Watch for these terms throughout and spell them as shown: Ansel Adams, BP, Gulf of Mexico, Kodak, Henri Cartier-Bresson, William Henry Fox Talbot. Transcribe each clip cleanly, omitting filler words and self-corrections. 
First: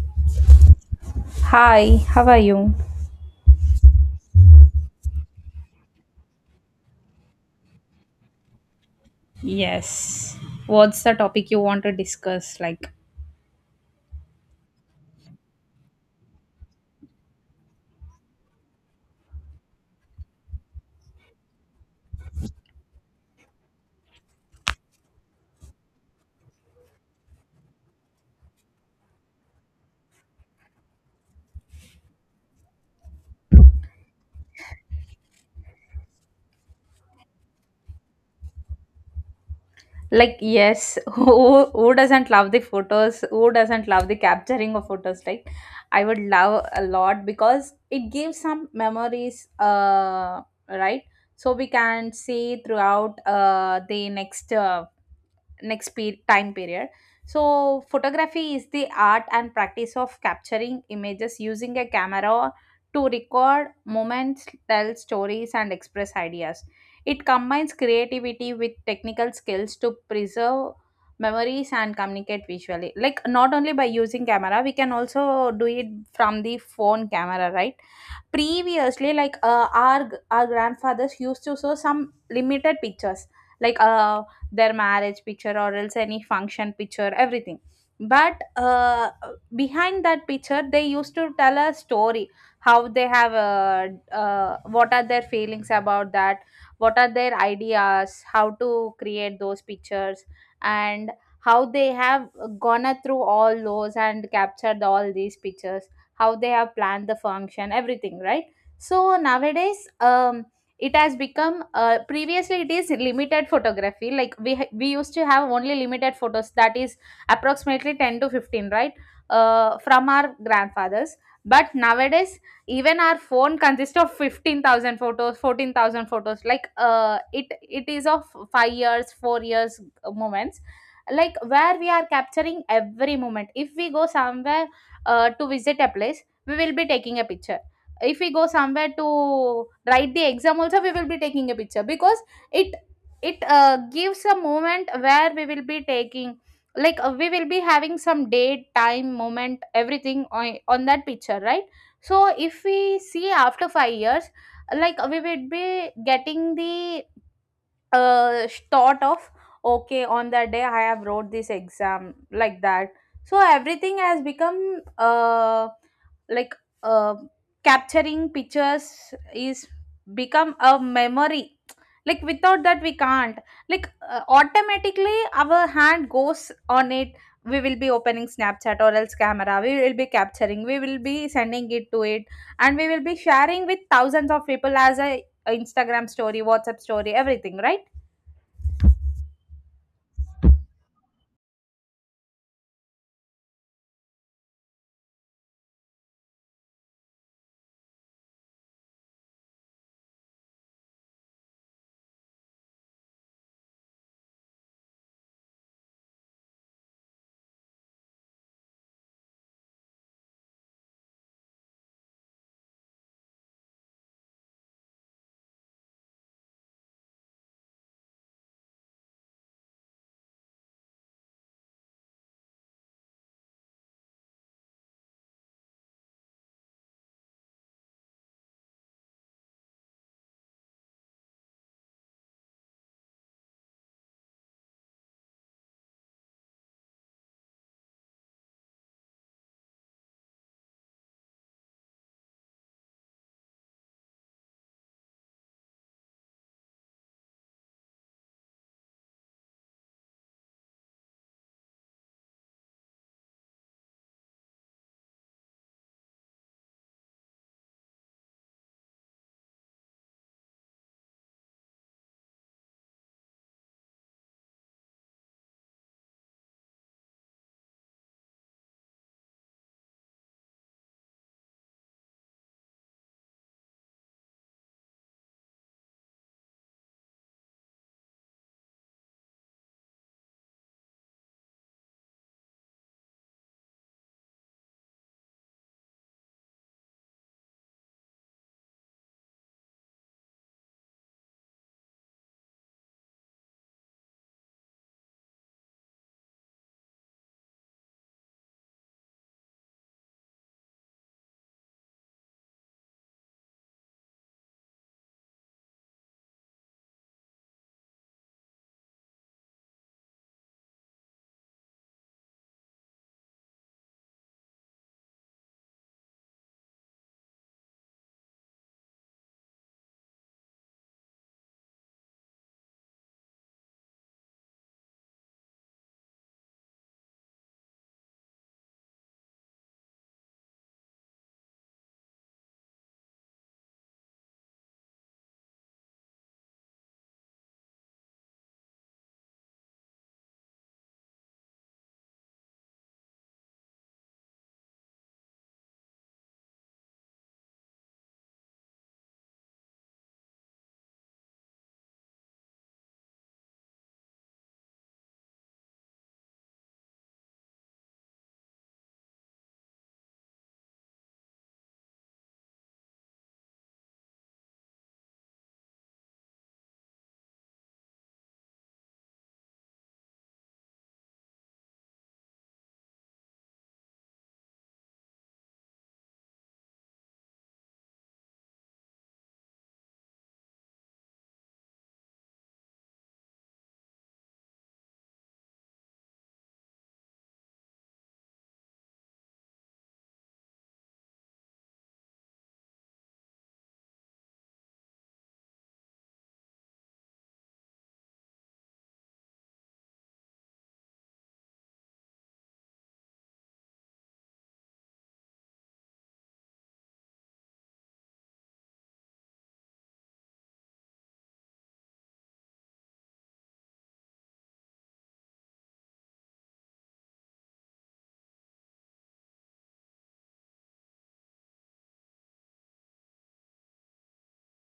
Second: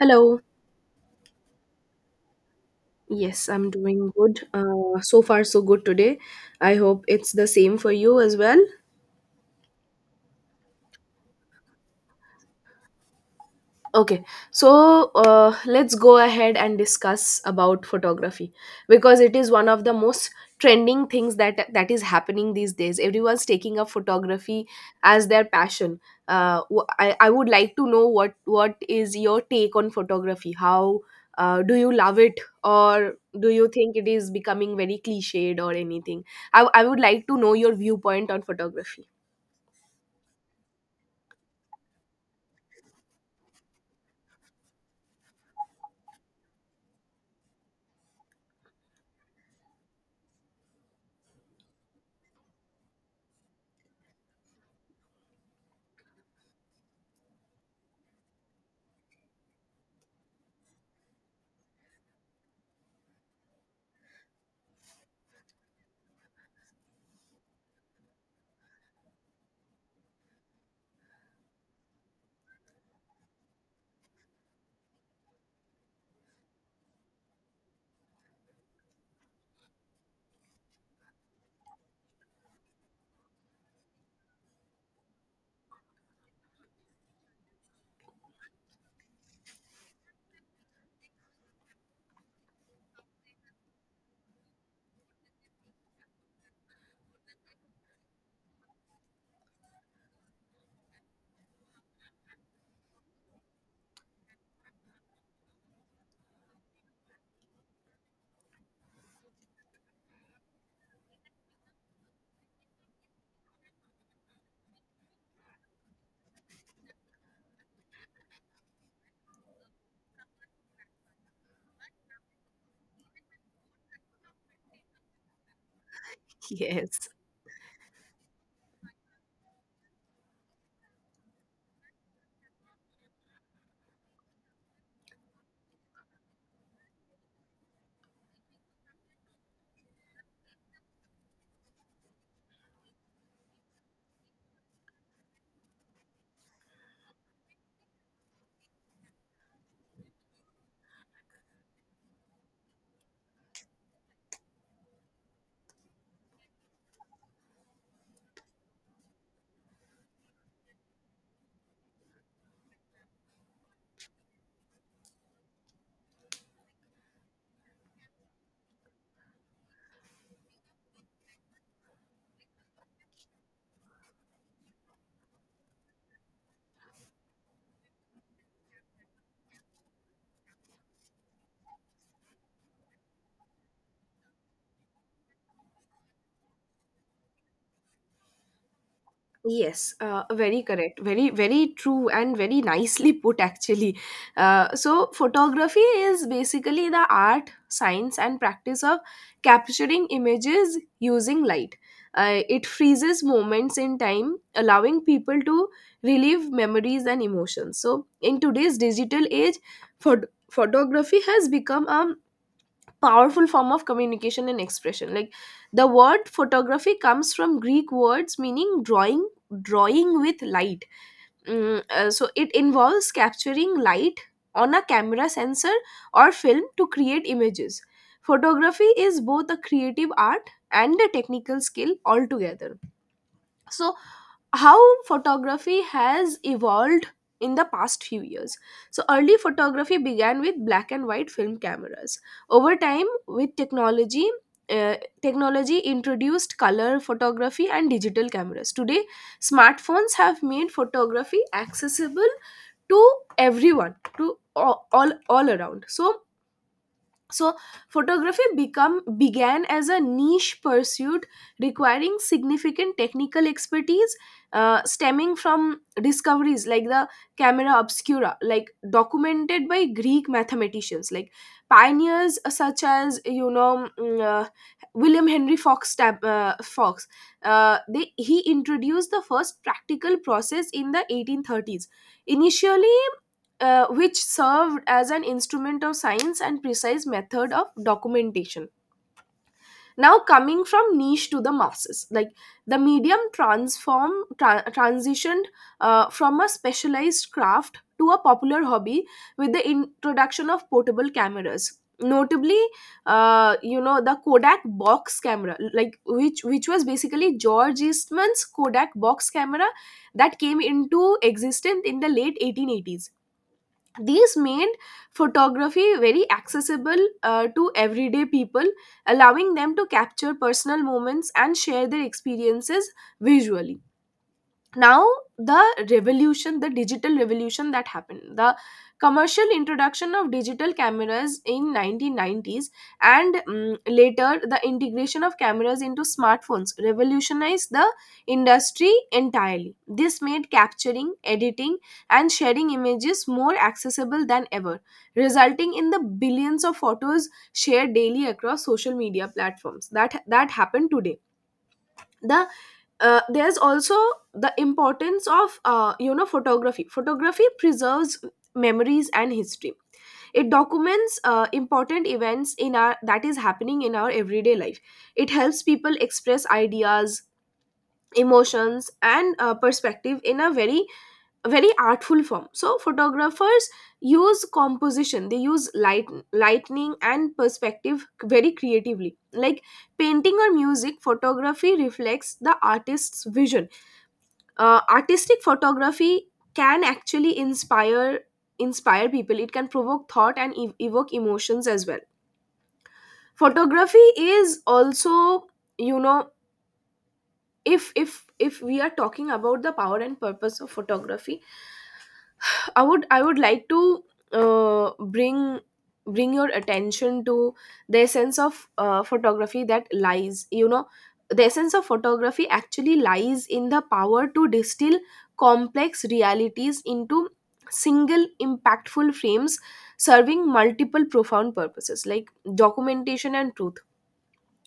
Hello. Hi, how are you? Yes, I'm doing good. So far, so good today. I hope it's the same for you as well. Yes. What's the topic you want to discuss? Like, Okay, so let's go ahead and discuss about photography because it is one of the most trending things that is happening these days. Everyone's taking up photography as their passion. I would like to know what is your take on photography? How do you love it, or do you think it is becoming very cliched or anything? I would like to know your viewpoint on photography. Like, yes, who doesn't love the photos? Who doesn't love the capturing of photos? Like, I would love a lot because it gives some memories, right? So we can see throughout the next time period. So photography is the art and practice of capturing images using a camera to record moments, tell stories, and express ideas. It combines creativity with technical skills to preserve memories and communicate visually, like, not only by using camera we can also do it from the phone camera, right? Previously, like, our grandfathers used to show some limited pictures, like, their marriage picture or else any function picture, everything. But, behind that picture they used to tell a story: how they have, what are their feelings about that, what are their ideas, how to create those pictures, and how they have gone through all those and captured all these pictures, how they have planned the function, everything, right? So nowadays, it has become, previously it is limited photography, like, we used to have only limited photos, that is approximately 10 to 15, right, from our grandfathers. But nowadays even our phone consists of 15,000 photos, 14,000 photos, like, Yes. It is of 5 years, 4 years, moments, like where we are capturing every moment. If we go somewhere, to visit a place we will be taking a picture. If we go somewhere to write the exam also, we will be taking a picture because it it gives a moment where we will be taking, like, we will be having some date, time moment, everything on that picture, right? So if we see after 5 years, like, we will be getting the, thought of, okay, on that day I have wrote this exam, like that. So everything has become, like, uh, capturing pictures is become a memory, like without that we can't, like, automatically our hand goes on it. We will be opening Snapchat or else camera, we will be capturing, we will be sending it to it, and we will be sharing with thousands of people as a Instagram story, WhatsApp story, everything, right? Yes, very correct. Very, very true and very nicely put, actually. Photography is basically the art, science, and practice of capturing images using light. It freezes moments in time, allowing people to relive memories and emotions. So, in today's digital age, photography has become a powerful form of communication and expression. Like, the word photography comes from Greek words meaning drawing with light. So it involves capturing light on a camera sensor or film to create images. Photography is both a creative art and a technical skill altogether. So how photography has evolved in the past few years. So, early photography began with black and white film cameras. Over time, with uh, technology, introduced color photography and digital cameras. Today, smartphones have made photography accessible to everyone, to all around. So photography become began as a niche pursuit requiring significant technical expertise, stemming from discoveries like the camera obscura, like documented by Greek mathematicians, like pioneers such as you know William Henry Fox Fox. Uh, they he introduced the first practical process in the 1830s initially, which served as an instrument of science and precise method of documentation. Now, coming from niche to the masses, like the transitioned from a specialized craft to a popular hobby with the introduction of portable cameras. Notably, you know, the Kodak box camera, like which was basically George Eastman's Kodak box camera that came into existence in the late 1880s. These made photography very accessible to everyday people, allowing them to capture personal moments and share their experiences visually. Now, the digital revolution that happened, the commercial introduction of digital cameras in 1990s, and later the integration of cameras into smartphones revolutionized the industry entirely. This made capturing, editing, and sharing images more accessible than ever, resulting in the billions of photos shared daily across social media platforms that happened today. the there's also the importance of photography preserves memories and history. It documents important events in our that is happening in our everyday life. It helps people express ideas, emotions, and perspective in a very, very artful form. So photographers use composition, they use light, lightning, and perspective very creatively. Like painting or music, photography reflects the artist's vision. Artistic photography can actually inspire people. It can provoke thought and evoke emotions as well. Photography is also, you know, if we are talking about the power and purpose of photography, I would like to uh, bring bring your attention to the essence of photography that lies, you know, the essence of photography actually lies in the power to distill complex realities into single impactful frames, serving multiple profound purposes, like documentation and truth.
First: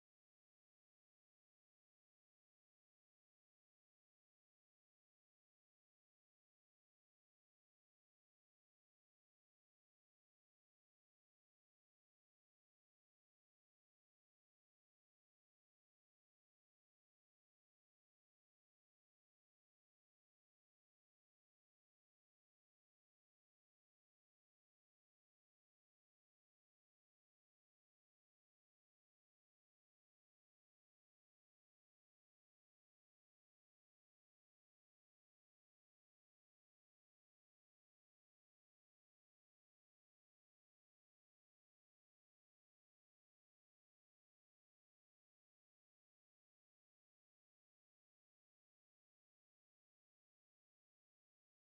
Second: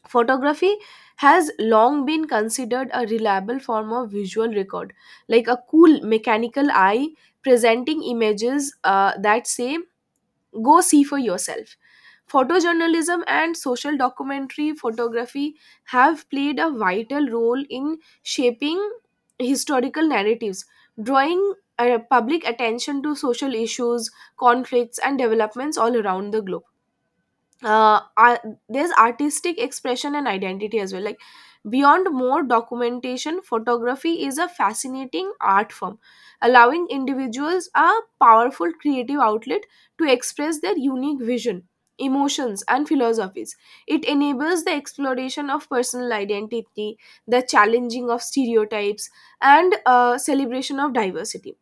Photography has long been considered a reliable form of visual record, like a cool mechanical eye presenting images that say, go see for yourself. Photojournalism and social documentary photography have played a vital role in shaping historical narratives, drawing public attention to social issues, conflicts, and developments all around the globe. uh, ar- there's artistic expression and identity as well, like beyond more documentation, photography is a fascinating art form, allowing individuals a powerful creative outlet to express their unique vision, emotions, and philosophies. It enables the exploration of personal identity, the challenging of stereotypes, and celebration of diversity.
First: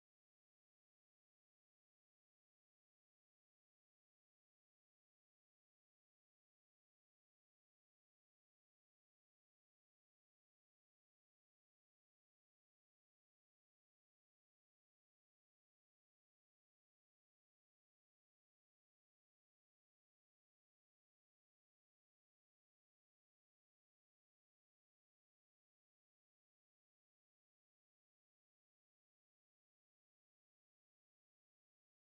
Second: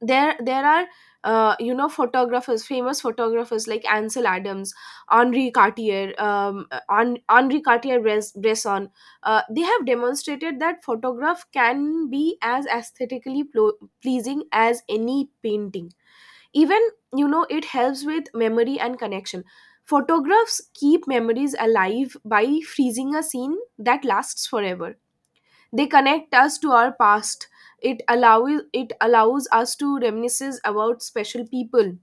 There are You know, photographers, famous photographers like Ansel Adams, Henri Cartier, Bresson, they have demonstrated that photograph can be as aesthetically pleasing as any painting. Even, you know, it helps with memory and connection. Photographs keep memories alive by freezing a scene that lasts forever. They connect us to our past. It allows us to reminisce about special people,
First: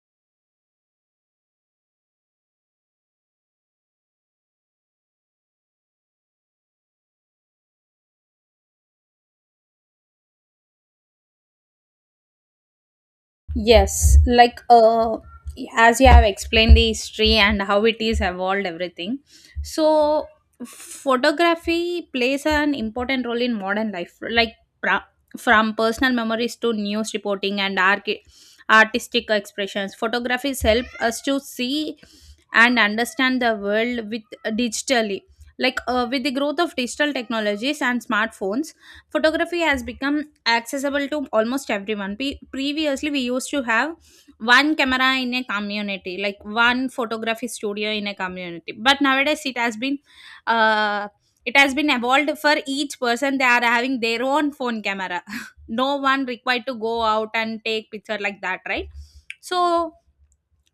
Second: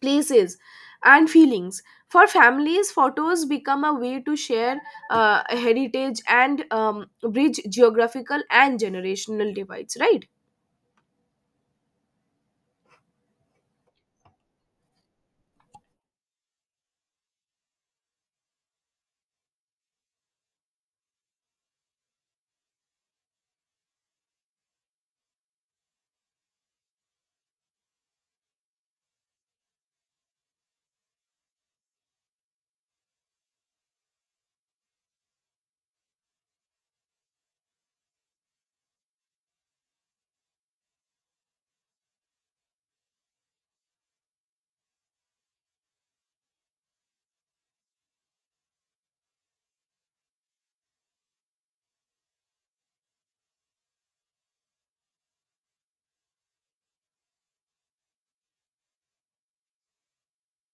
places, and feelings. For families, photos become a way to share heritage and bridge geographical and generational divides. Right. Yes, like, as you have explained the history and how it is evolved, everything. So, photography plays an important role in modern life, like, pra- from personal memories to news reporting and artistic expressions. Photographies help us to see and understand the world with, digitally. Like, with the growth of digital technologies and smartphones, photography has become accessible to almost everyone. Pe Previously, we used to have one camera in a community, like one photography studio in a community. But nowadays, it has been, uh, evolved for each person. They are having their own phone camera. No one required to go out and take picture like that, right? So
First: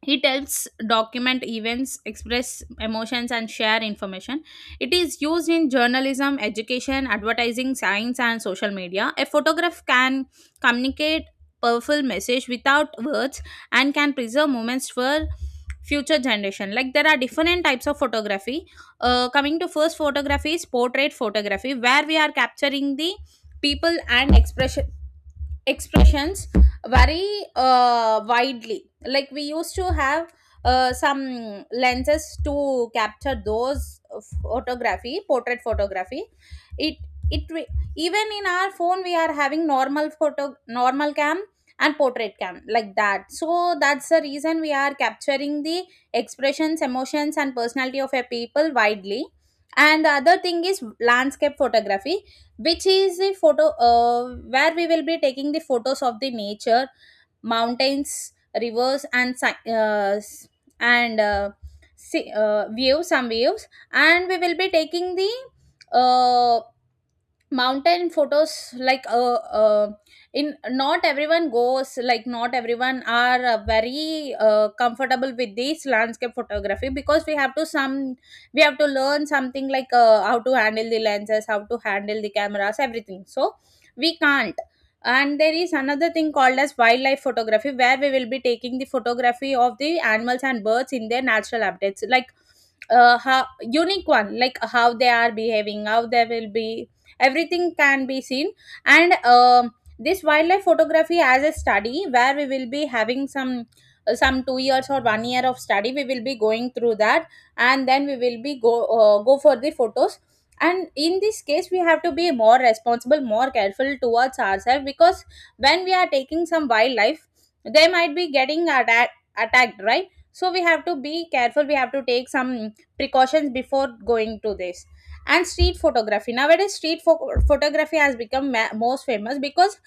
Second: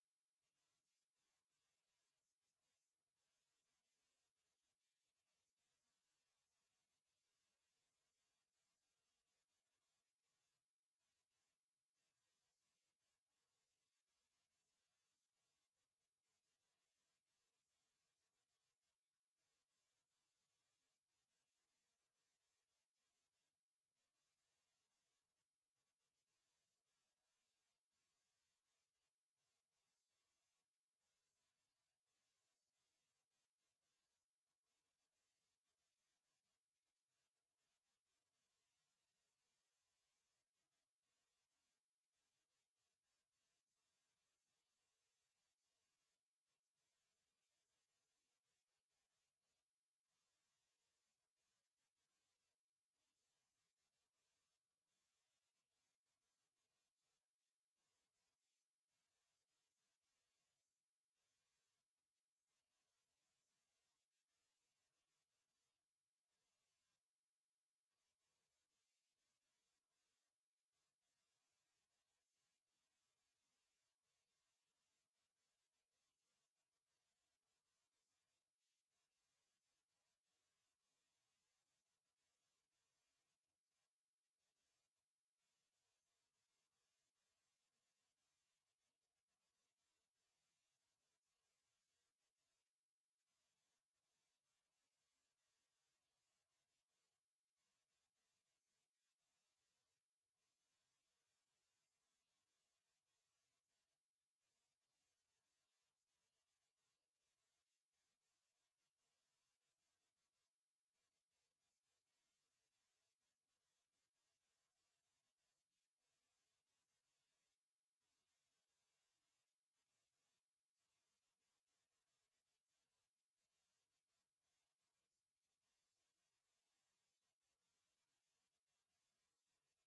it helps document events, express emotions, and share information. It is used in journalism, education, advertising, science, and social media. A photograph can communicate powerful message without words and can preserve moments for future generation. Like, there are different types of photography. Coming to first, photography is portrait photography where we are capturing the people and expressions very, widely, like we used to have, some lenses to capture those photography, portrait photography. It it re- even in our phone we are having normal photo, normal cam, and portrait cam, like that. So that's the reason we are capturing the expressions, emotions, and personality of a people widely. And the other thing is landscape photography, which is the photo, where we will be taking the photos of the nature, mountains, rivers, and and uh, views, some views, and we will be taking the, uh, mountain photos, like, in not everyone goes, like not everyone are, very, comfortable with this landscape photography because we have to learn something, like, how to handle the lenses, how to handle the cameras, everything, so we can't. And there is another thing called as wildlife photography where we will be taking the photography of the animals and birds in their natural habitats, like, how unique one, like how they are behaving, how they will be, everything can be seen. And, this wildlife photography as a study, where we will be having some 2 years or one year of study we will be going through that, and then we will be go for the photos. And in this case we have to be more responsible, more careful towards ourselves, because when we are taking some wildlife they might be getting, attacked, right? so we have to be careful we have to take some precautions before going to this and street photography, nowadays street photography has become most famous because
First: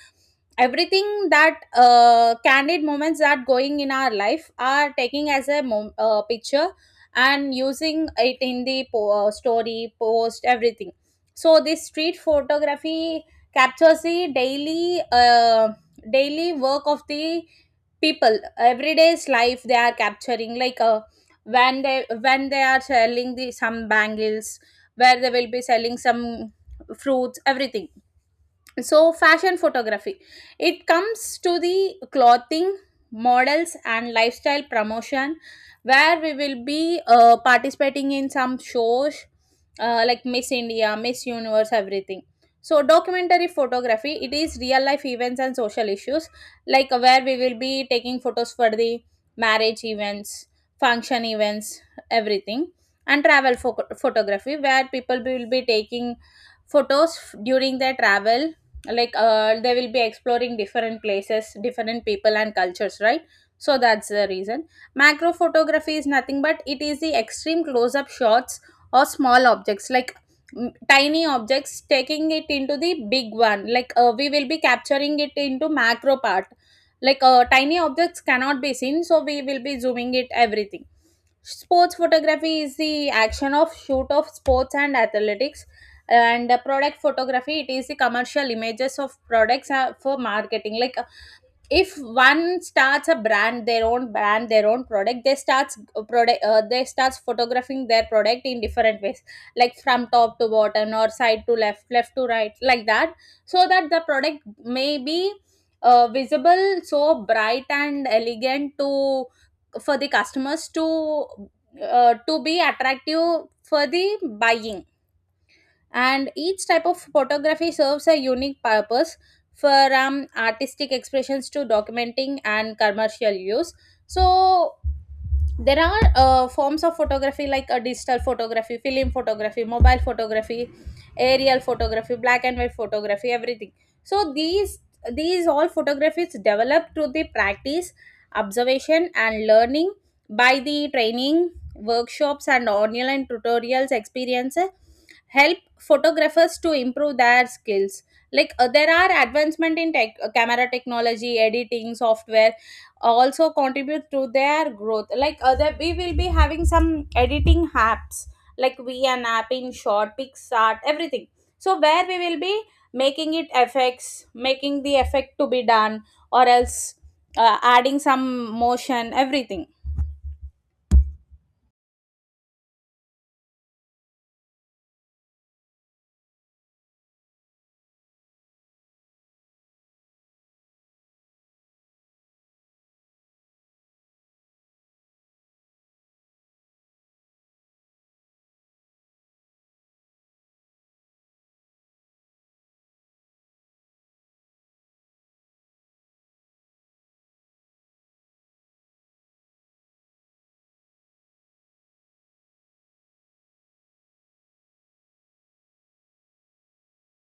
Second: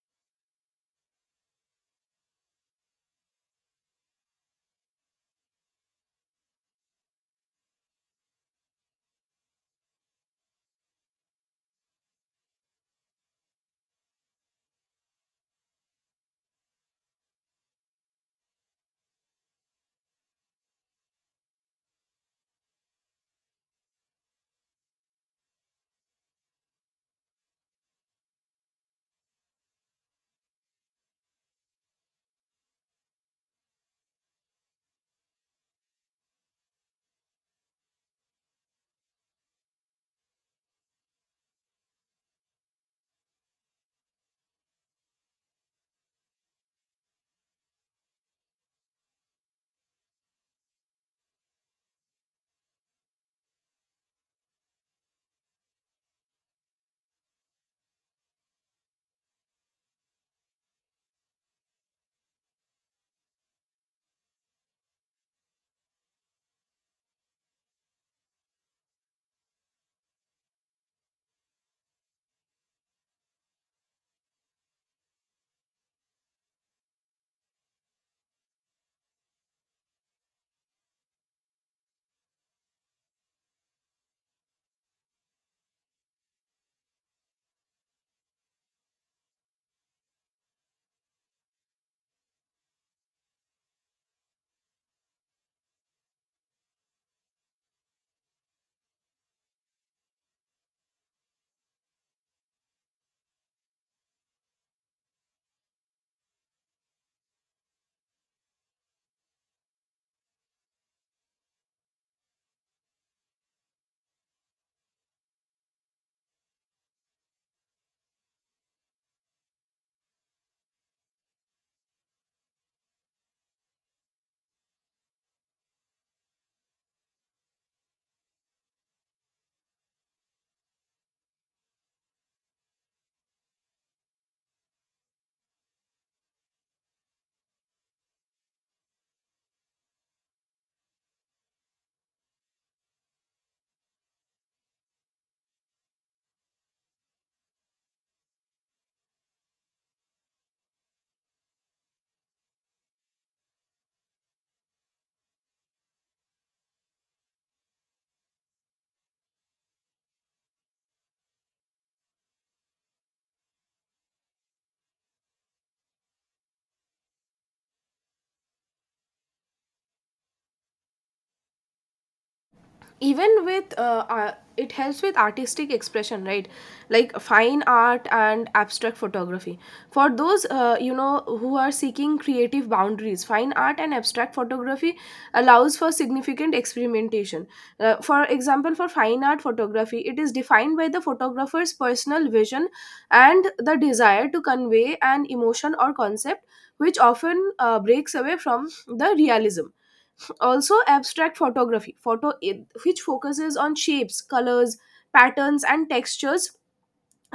everything that, candid moments that going in our life are taking as a picture, and using it in the story post, everything. So this street photography captures the daily, daily work of the people, everyday's life they are capturing, like, when they, when they are selling the some bangles, where they will be selling some fruits, everything. So fashion photography, it comes to the clothing, models, and lifestyle promotion where we will be, participating in some shows, like Miss India, Miss Universe, everything. So documentary photography, it is real life events and social issues, like where we will be taking photos for the marriage events, function events, everything. And travel photography where people will be taking photos during their travel, like, they will be exploring different places, different people, and cultures, right? So that's the reason. Macro photography is nothing but it is the extreme close up shots or small objects, like, tiny objects taking it into the big one, like, we will be capturing it into macro part, like, tiny objects cannot be seen so we will be zooming it, everything. Sports photography is the action of shoot of sports and athletics, and, product photography, it is the commercial images of products, for marketing. Like if one starts a brand, their own brand, their own product, they starts, product they starts photographing their product in different ways, like from top to bottom or side to left left to right, like that, so that the product may be, visible so bright and elegant to, for the customers, to be attractive for the buying. And each type of photography serves a unique purpose, from artistic expressions to documenting and commercial use. So there are, forms of photography like a digital photography, film photography, mobile photography, aerial photography, black and white photography, everything. So these all photographies developed through the practice, observation, and learning, by the training, workshops, and online tutorials, experience, help photographers to improve their skills. Like, there are advancement in camera technology, editing software also contribute to their growth, like other we will be having some editing apps, like we an app in short, Pixart, everything. So where we will be making it effects, making the effect to be done, or else, adding some motion, everything. Even with it helps with artistic expression, right, like fine art and abstract photography. For those you know who are seeking creative boundaries, fine art and abstract photography allows for significant experimentation. For example, for fine art photography, it is defined by the photographer's personal vision and the desire to convey an emotion or concept, which often breaks away from the realism. Also abstract photography, photo which focuses on shapes, colors, patterns, and textures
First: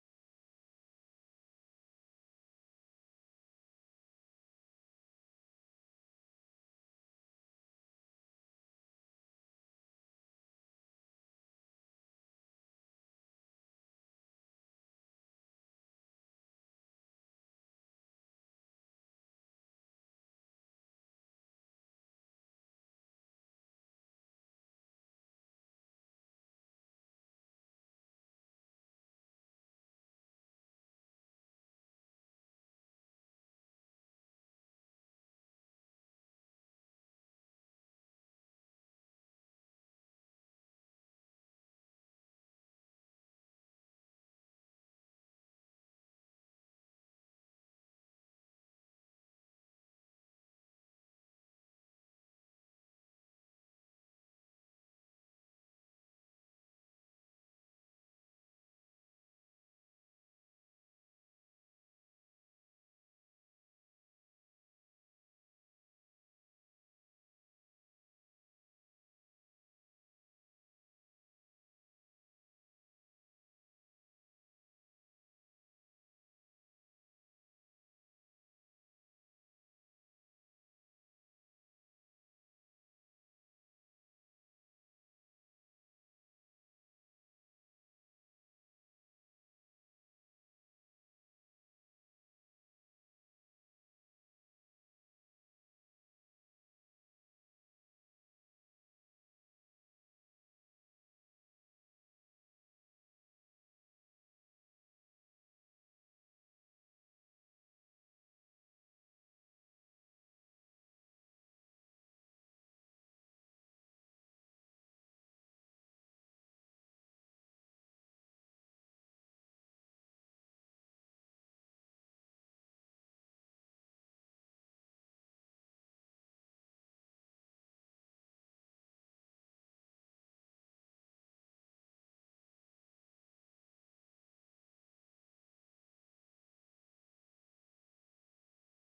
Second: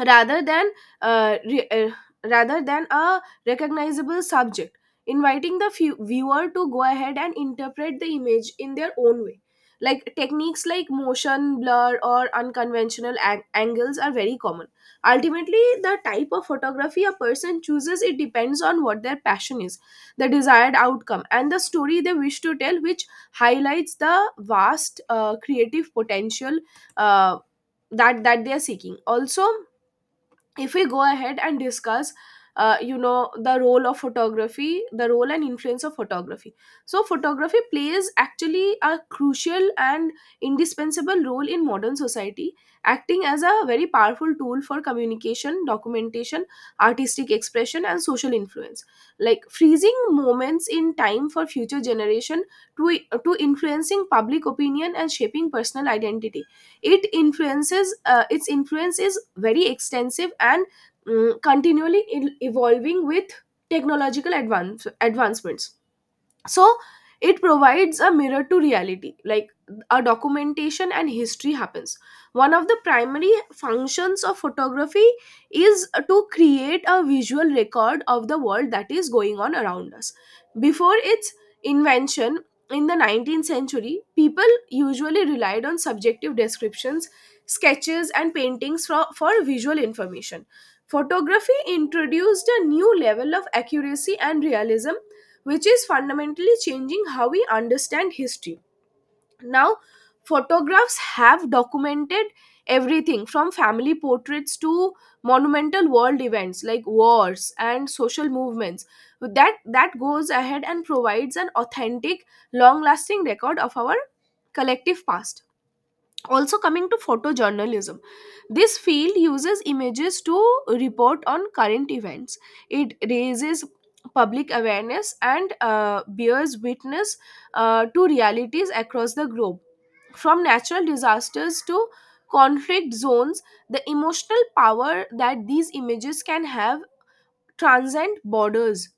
rather than uh, re- uh, rather than a recognizable subject, inviting the viewer to go ahead and interpret the image in their own way. Like techniques like motion blur or unconventional angles are very common. Ultimately, the type of photography a person chooses, it depends on what their passion is, the desired outcome, and the story they wish to tell, which highlights the vast creative potential uh, that they are seeking. Also, if we go ahead and discuss you know, the role of photography, the role and influence of photography, so photography plays actually a crucial and indispensable role in modern society, acting as a very powerful tool for communication, documentation, artistic expression, and social influence, like freezing moments in time for future generation, to to influencing public opinion and shaping personal identity. It influences its influence is very extensive and evolving with technological advancements. So it provides a mirror to reality, like a documentation, and history happens. One of the primary functions of photography is to create a visual record of the world that is going on around us. Before its invention in the 19th century, people usually relied on subjective descriptions, sketches, and paintings for visual information. Photography introduced a new level of accuracy and realism, which is fundamentally changing how we understand history. Now, photographs have documented everything from family portraits to monumental world events like wars and social movements, that goes ahead and provides an authentic long lasting record of our collective past. Also, coming to photojournalism, this field uses images to report on current events. It raises public awareness and bears witness to realities across the globe, from natural disasters to conflict zones. The emotional power that these images can have transcend borders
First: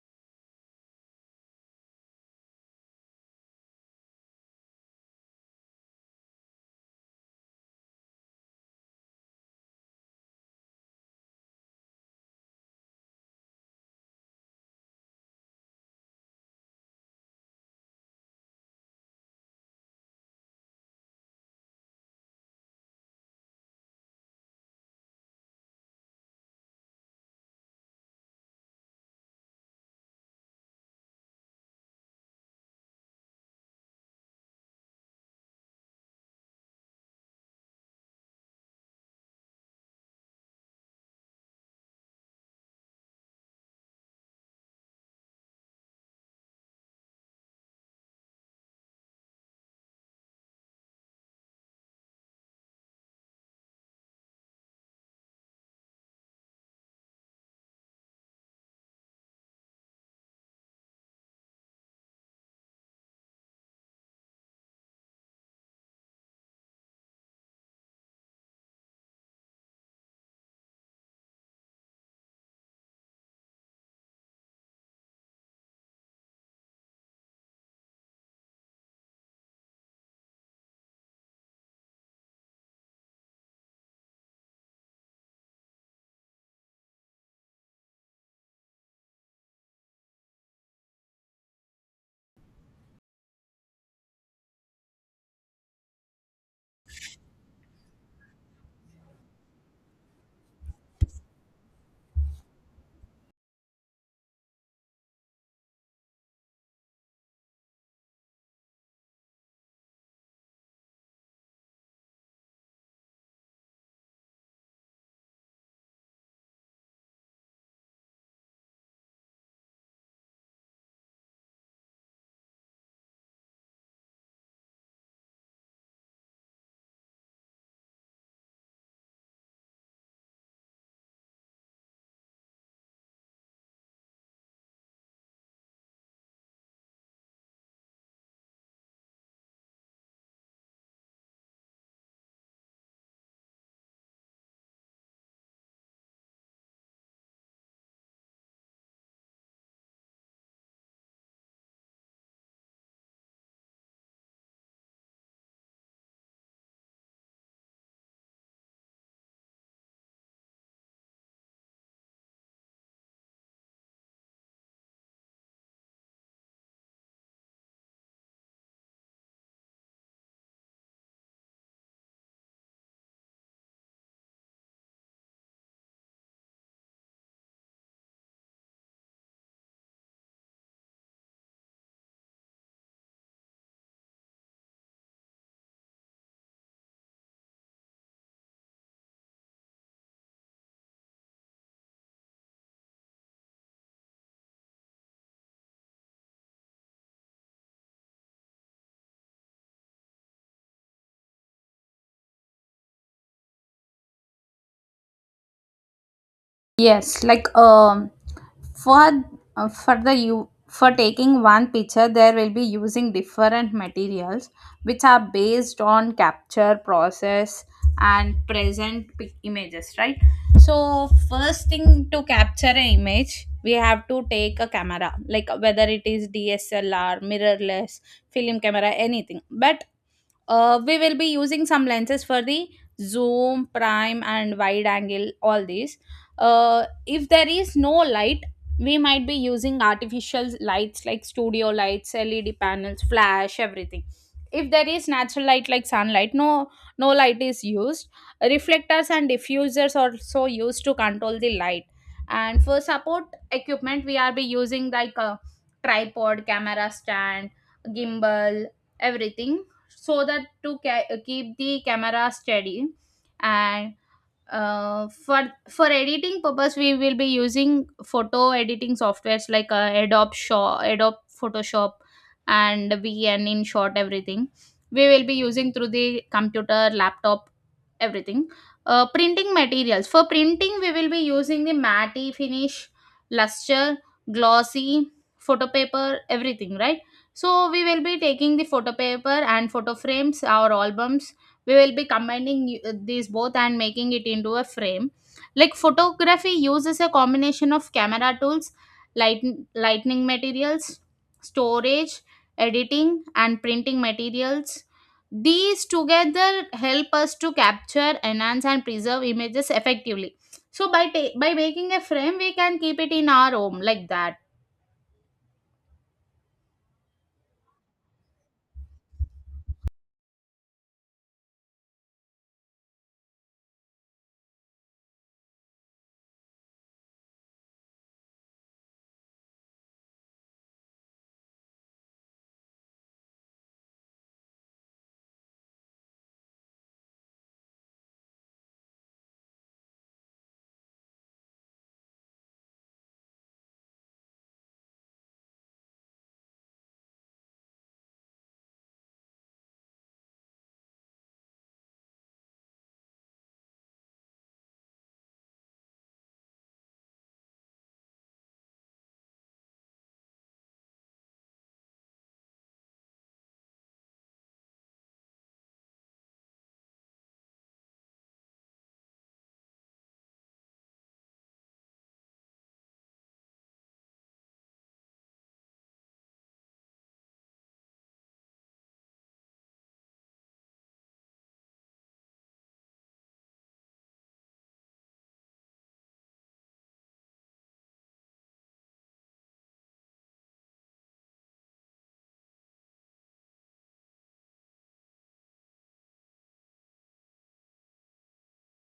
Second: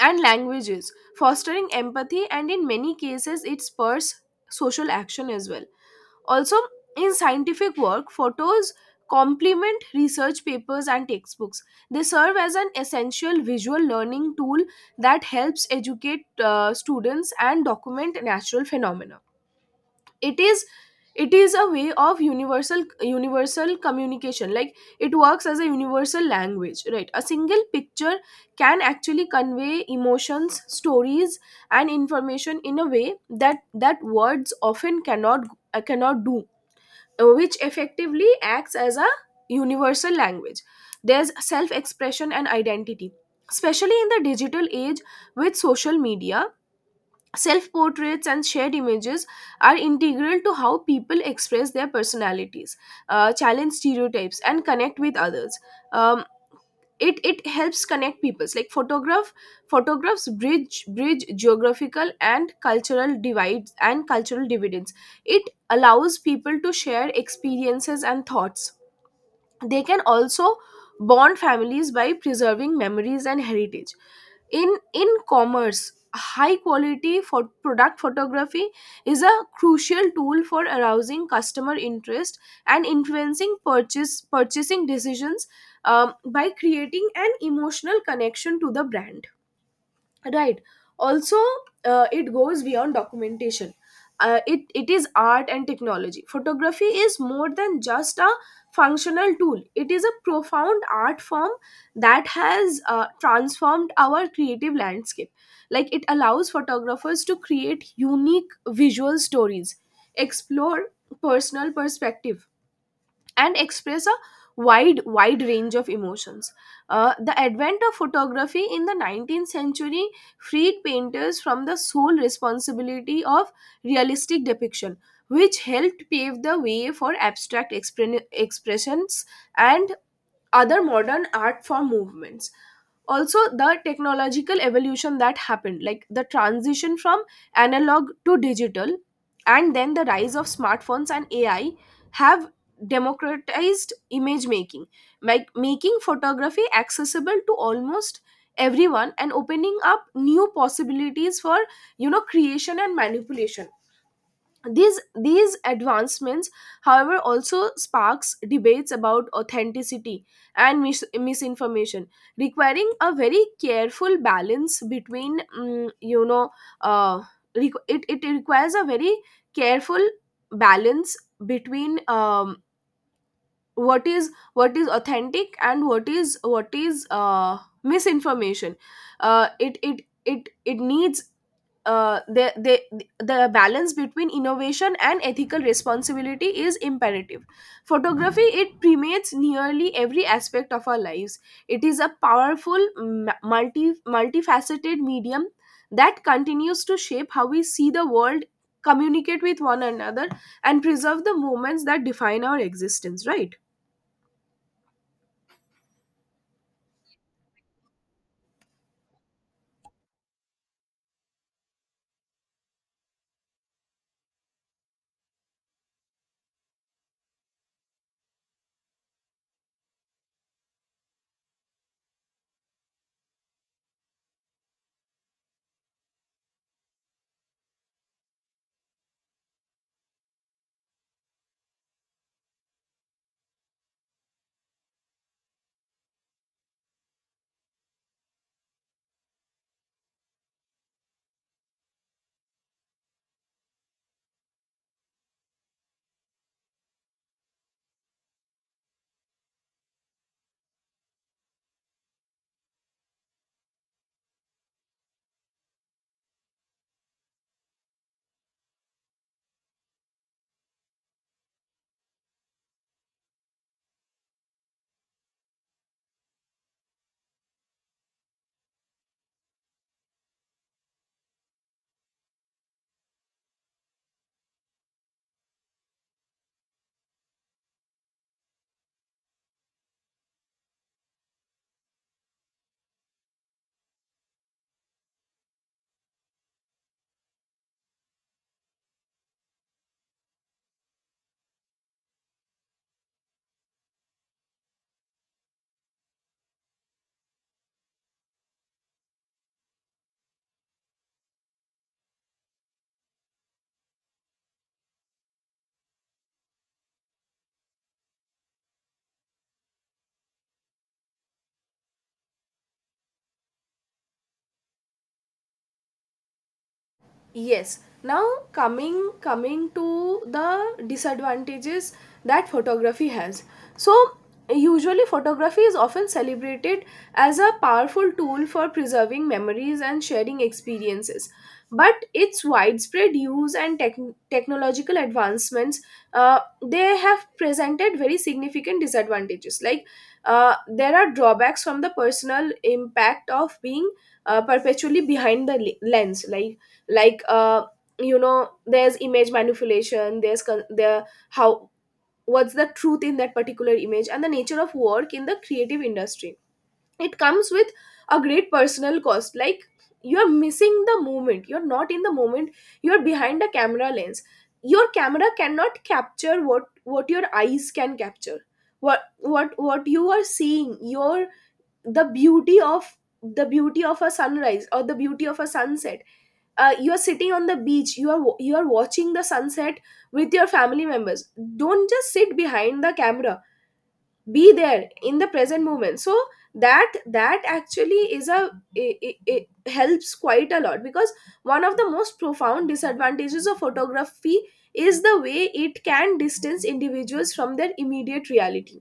and languages, fostering empathy, and in many cases it spurs social action as well. Also, in scientific work, photos complement research papers and textbooks. They serve as an essential visual learning tool that helps educate students and document natural phenomena. It is it is a way of universal communication. Like, it works as a universal language, right? A single picture can actually convey emotions, stories, and information in a way that words often cannot, cannot do, which effectively acts as a universal language. There's self expression and identity. Especially in the digital age with social media, self portraits and shared images are integral to how people express their personalities, challenge stereotypes, and connect with others. Um, it helps connect peoples, like photographs bridge geographical and cultural divides, and cultural dividends. It allows people to share experiences and thoughts. They can also bond families by preserving memories and heritage. In commerce, high quality for product photography is a crucial tool for arousing customer interest and influencing purchase purchasing decisions, by creating an emotional connection to the brand, right. Also, it goes beyond documentation. It is art and technology. Photography is more than just a functional tool. It is a profound art form that has transformed our creative landscape. Like, it allows photographers to create unique visual stories, explore personal perspective, and express a wide range of emotions. The advent of photography in the 19th century freed painters from the sole responsibility of realistic depiction, which helped pave the way for abstract expressions and other modern art form movements. Also, the technological evolution that happened, like the transition from analog to digital and then the rise of smartphones and ai, have democratized image making, like making photography accessible to almost everyone and opening up new possibilities for creation and manipulation. These advancements, however, also sparks debates about authenticity and misinformation, requiring a very careful balance between, uh, it requires a very careful balance between, what is authentic and what is misinformation. It needs, the the balance between innovation and ethical responsibility is imperative. Photography, it permeates nearly every aspect of our lives. It is a powerful multifaceted medium that continues to shape how we see the world, communicate with one another, and preserve the moments that define our existence, right? Yes, like, for, for the you for taking one picture, there will be using different materials which are based on capture process and present images, right? So first thing to capture an image, we have to take a camera, like whether it is DSLR, mirrorless, film camera, anything. But, we will be using some lenses for the zoom, prime, and wide angle, all these. If there is no light, we might be using artificial lights like studio lights, LED panels, flash, everything. If there is natural light like sunlight, no light is used. Reflectors and diffusers are also used to control the light. And for support equipment, we are be using like a tripod, camera stand, gimbal, everything, so that to keep the camera steady. And, for, editing purpose we will be using photo editing softwares, like, Adobe Photoshop and VN, InShot, everything we will be using through the computer, laptop, everything. Printing materials. For printing, we will be using the matte finish, luster, glossy, photo paper, everything, right? So we will be taking the photo paper and photo frames, our albums. We will be combining, these both and making it into a frame. Like photography uses a combination of camera tools, light, lightning materials, storage, editing, and printing materials. These together help us to capture, enhance, and preserve images effectively. So by by making a frame, we can keep it in our home, like that. Yes. Now, coming to the disadvantages that photography has. So, usually, photography is often celebrated as a powerful tool for preserving memories and sharing experiences. But its widespread use and technological advancements, uh, they have presented very significant disadvantages. Like, there are drawbacks from the personal impact of being perpetually behind the lens. Like, there's image manipulation, the how, what's the truth in that particular image, and the nature of work in the creative industry, it comes with a great personal cost. Like, you're missing the moment, you're not in the moment, you're behind a camera lens. Your camera cannot capture what your eyes can capture, what you are seeing, your the beauty of a sunrise or the beauty of a sunset. You are sitting on the beach, you are watching the sunset with your family members. Don't just sit behind the camera, be there in the present moment. So, that actually is a, it helps quite a lot, because one of the most profound disadvantages of photography is the way it can distance individuals from their immediate reality.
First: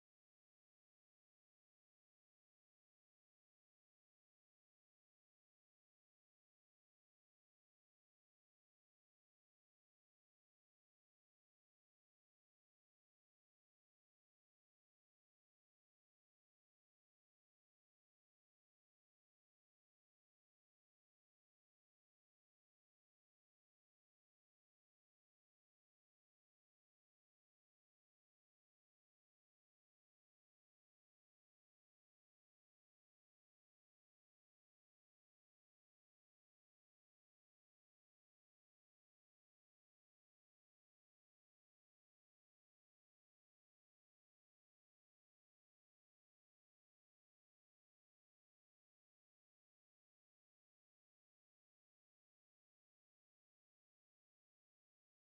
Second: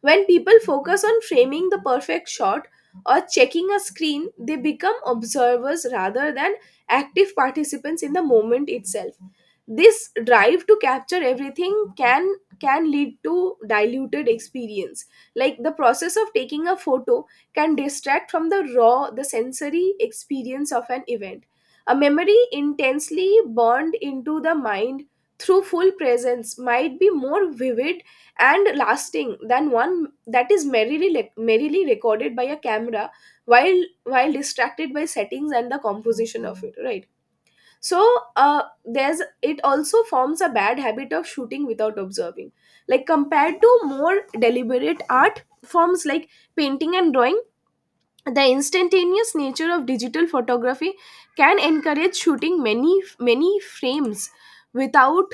When people focus on framing the perfect shot or checking a screen, they become observers rather than active participants in the moment itself. This drive to capture everything can lead to diluted experience. Like, the process of taking a photo can distract from the raw, the sensory experience of an event. A memory intensely burned into the mind through full presence might be more vivid and lasting than one that is merrily recorded by a camera while distracted by settings and the composition of it, right? So, there's it also forms a bad habit of shooting without observing, like compared to more deliberate art forms like painting and drawing, the instantaneous nature of digital photography can encourage shooting many frames without,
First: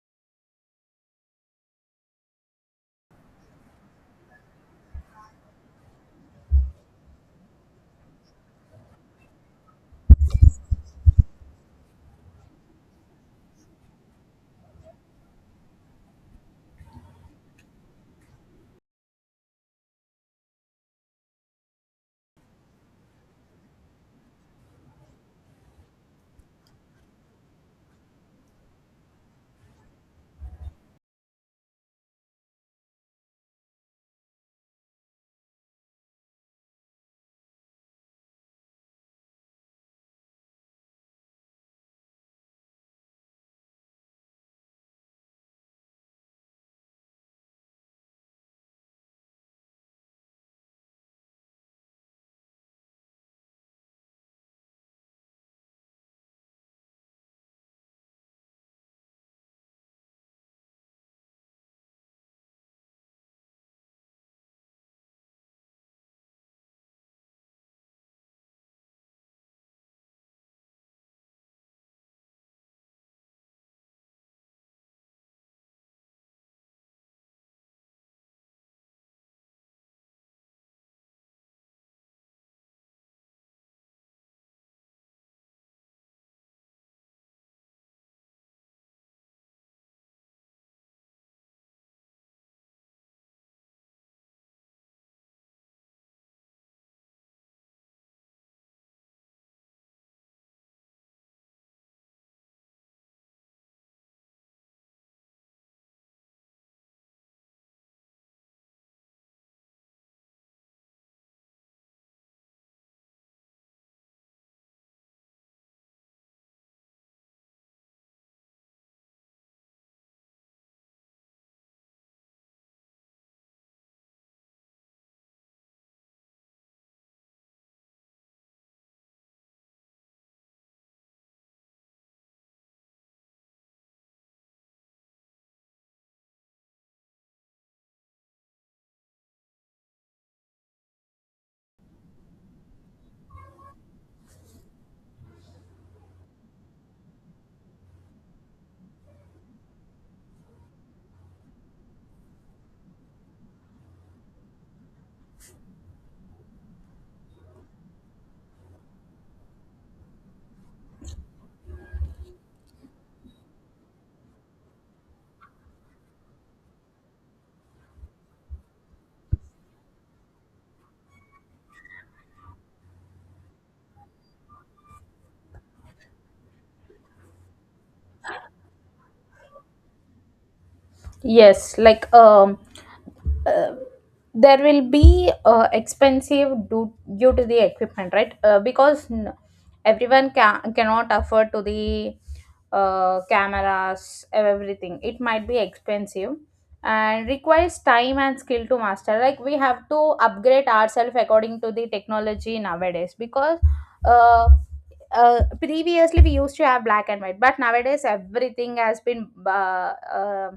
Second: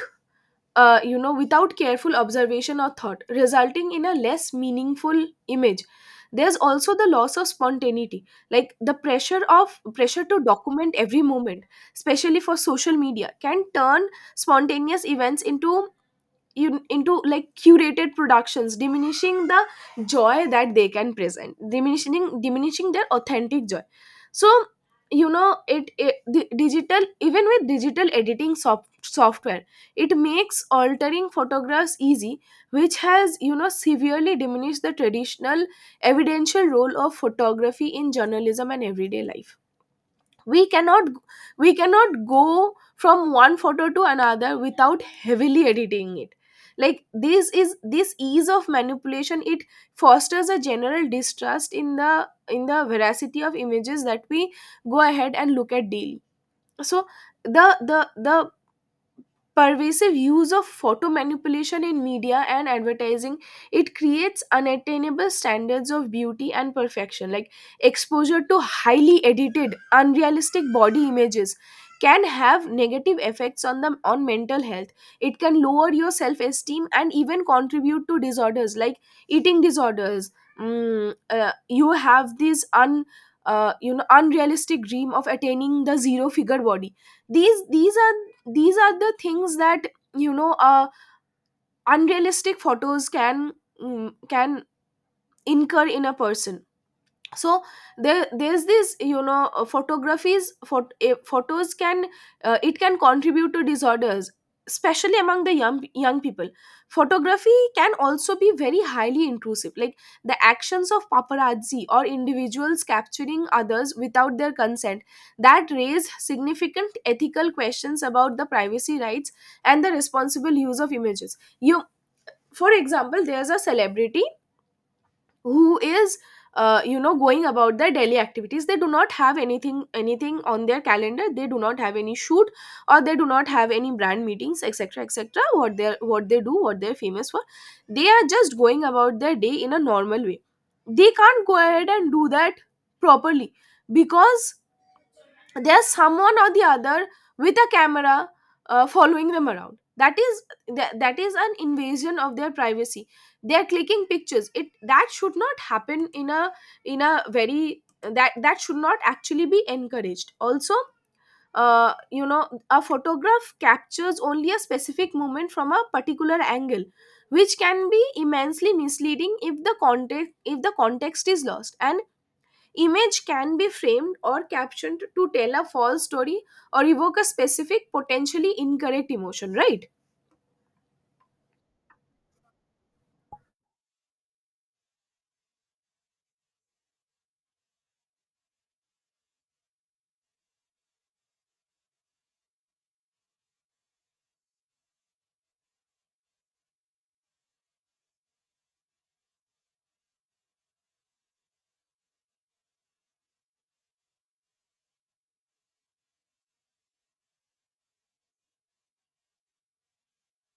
without careful observation or thought, resulting in a less meaningful image. There's also the loss of spontaneity, like the pressure to document every moment, especially for social media, can turn spontaneous events into like curated productions, diminishing the joy that they can present, diminishing their authentic joy. So, it, it the digital, even with digital editing software, it makes altering photographs easy, which has severely diminished the traditional evidential role of photography in journalism and everyday life. We cannot we cannot go from one photo to another without heavily editing it. Like, this is this ease of manipulation, it fosters a general distrust in the veracity of images that we go ahead and look at daily. So, the pervasive use of photo manipulation in media and advertising, it creates unattainable standards of beauty and perfection. Like, exposure to highly edited, unrealistic body images can have negative effects on the, on mental health. It can lower your self esteem and even contribute to disorders like eating disorders. You have this un unrealistic dream of attaining the zero figure body. These these are these are the things that, you know uh, unrealistic photos can, can incur in a person. So, there's this, photographies for, photos can, it can contribute to disorders, especially among the young people. Photography can also be very highly intrusive, like the actions of paparazzi or individuals capturing others without their consent that raise significant ethical questions about the privacy rights and the responsible use of images. You, for example, there's a celebrity who is, going about their daily activities, they do not have anything on their calendar, they do not have any shoot or they do not have any brand meetings, etc, etc, what they do, what they're famous for. They are just going about their day in a normal way. They can't go ahead and do that properly, because there's someone or the other with a camera, following them around. That is, that is an invasion of their privacy. They're clicking pictures, it, that should not happen in a, in a very, that should not actually be encouraged, also. A photograph captures only a specific moment from a particular angle, which can be immensely misleading if the context, if the context is lost, and image can be framed or captioned to tell a false story or evoke a specific, potentially incorrect emotion, right? Yes, like, uh, there will be, expensive due to the equipment, right? Because everyone cannot afford to the, cameras, everything. It might be expensive and requires time and skill to master. Like we have to upgrade ourselves according to the technology nowadays because, uh, previously we used to have black and white, but nowadays everything has been,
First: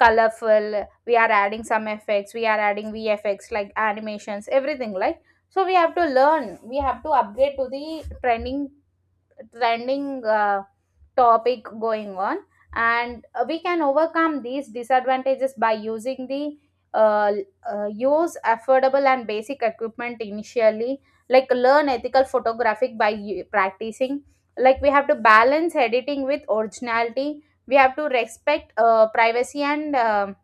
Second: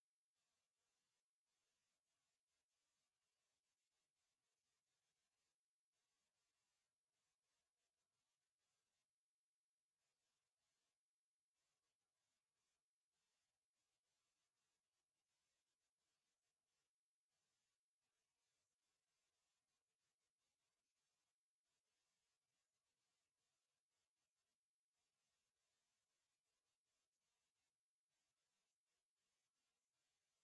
colorful. We are adding some effects, we are adding VFX like animations, everything, like, so we have to learn, we have to upgrade to the trending topic going on. And, we can overcome these disadvantages by using the, uh, use affordable and basic equipment initially, like learn ethical photographic by practicing, like we have to balance editing with originality, we have to respect, privacy and,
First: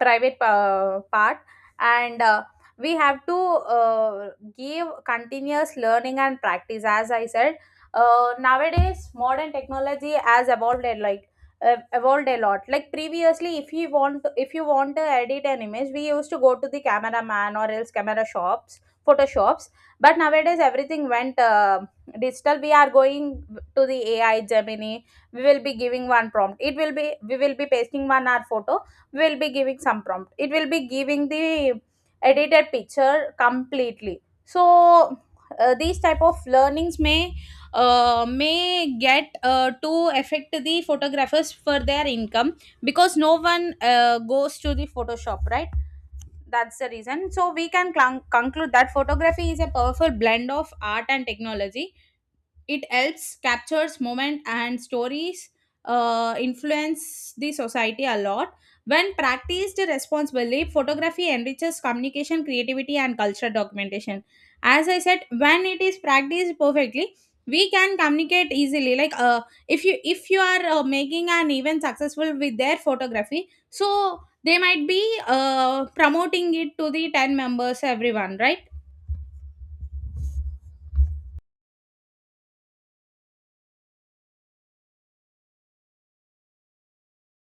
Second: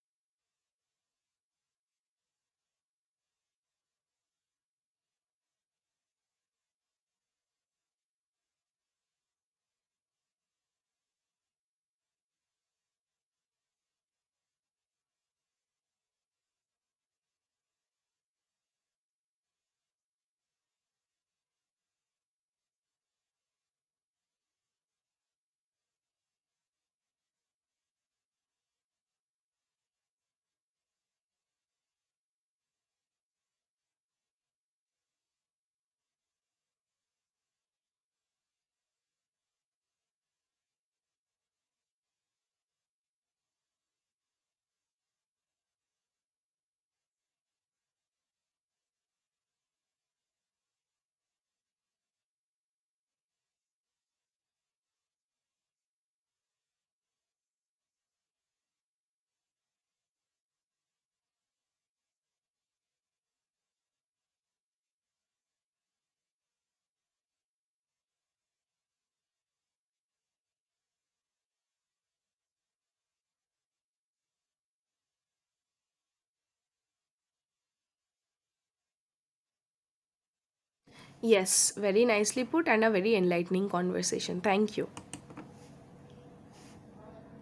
private, part, and, we have to, uh, give continuous learning and practice, as I said. Nowadays modern technology has evolved a, evolved a lot, like previously, if you want to edit an image we used to go to the cameraman or else camera shops, photoshops, but nowadays everything went, digital, we are going to the AI Gemini. We will be giving one prompt, it will be we will be pasting one our photo, will be giving some prompt, it will be giving the edited picture completely, so, these type of learnings may, get, to affect the photographers for their income, because no one, goes to the photoshop, right? That's the reason. So we can clung conclude that photography is a powerful blend of art and technology. It helps captures moment and stories, influence the society a lot. When practiced responsibly, photography enriches communication, creativity, and cultural documentation. As I said, when it is practiced perfectly we can communicate easily, like, if you are, making an event successful with their photography, so they might be, promoting it to the 10 members, everyone, right? Yes, very nicely put, and a very enlightening conversation. Thank you.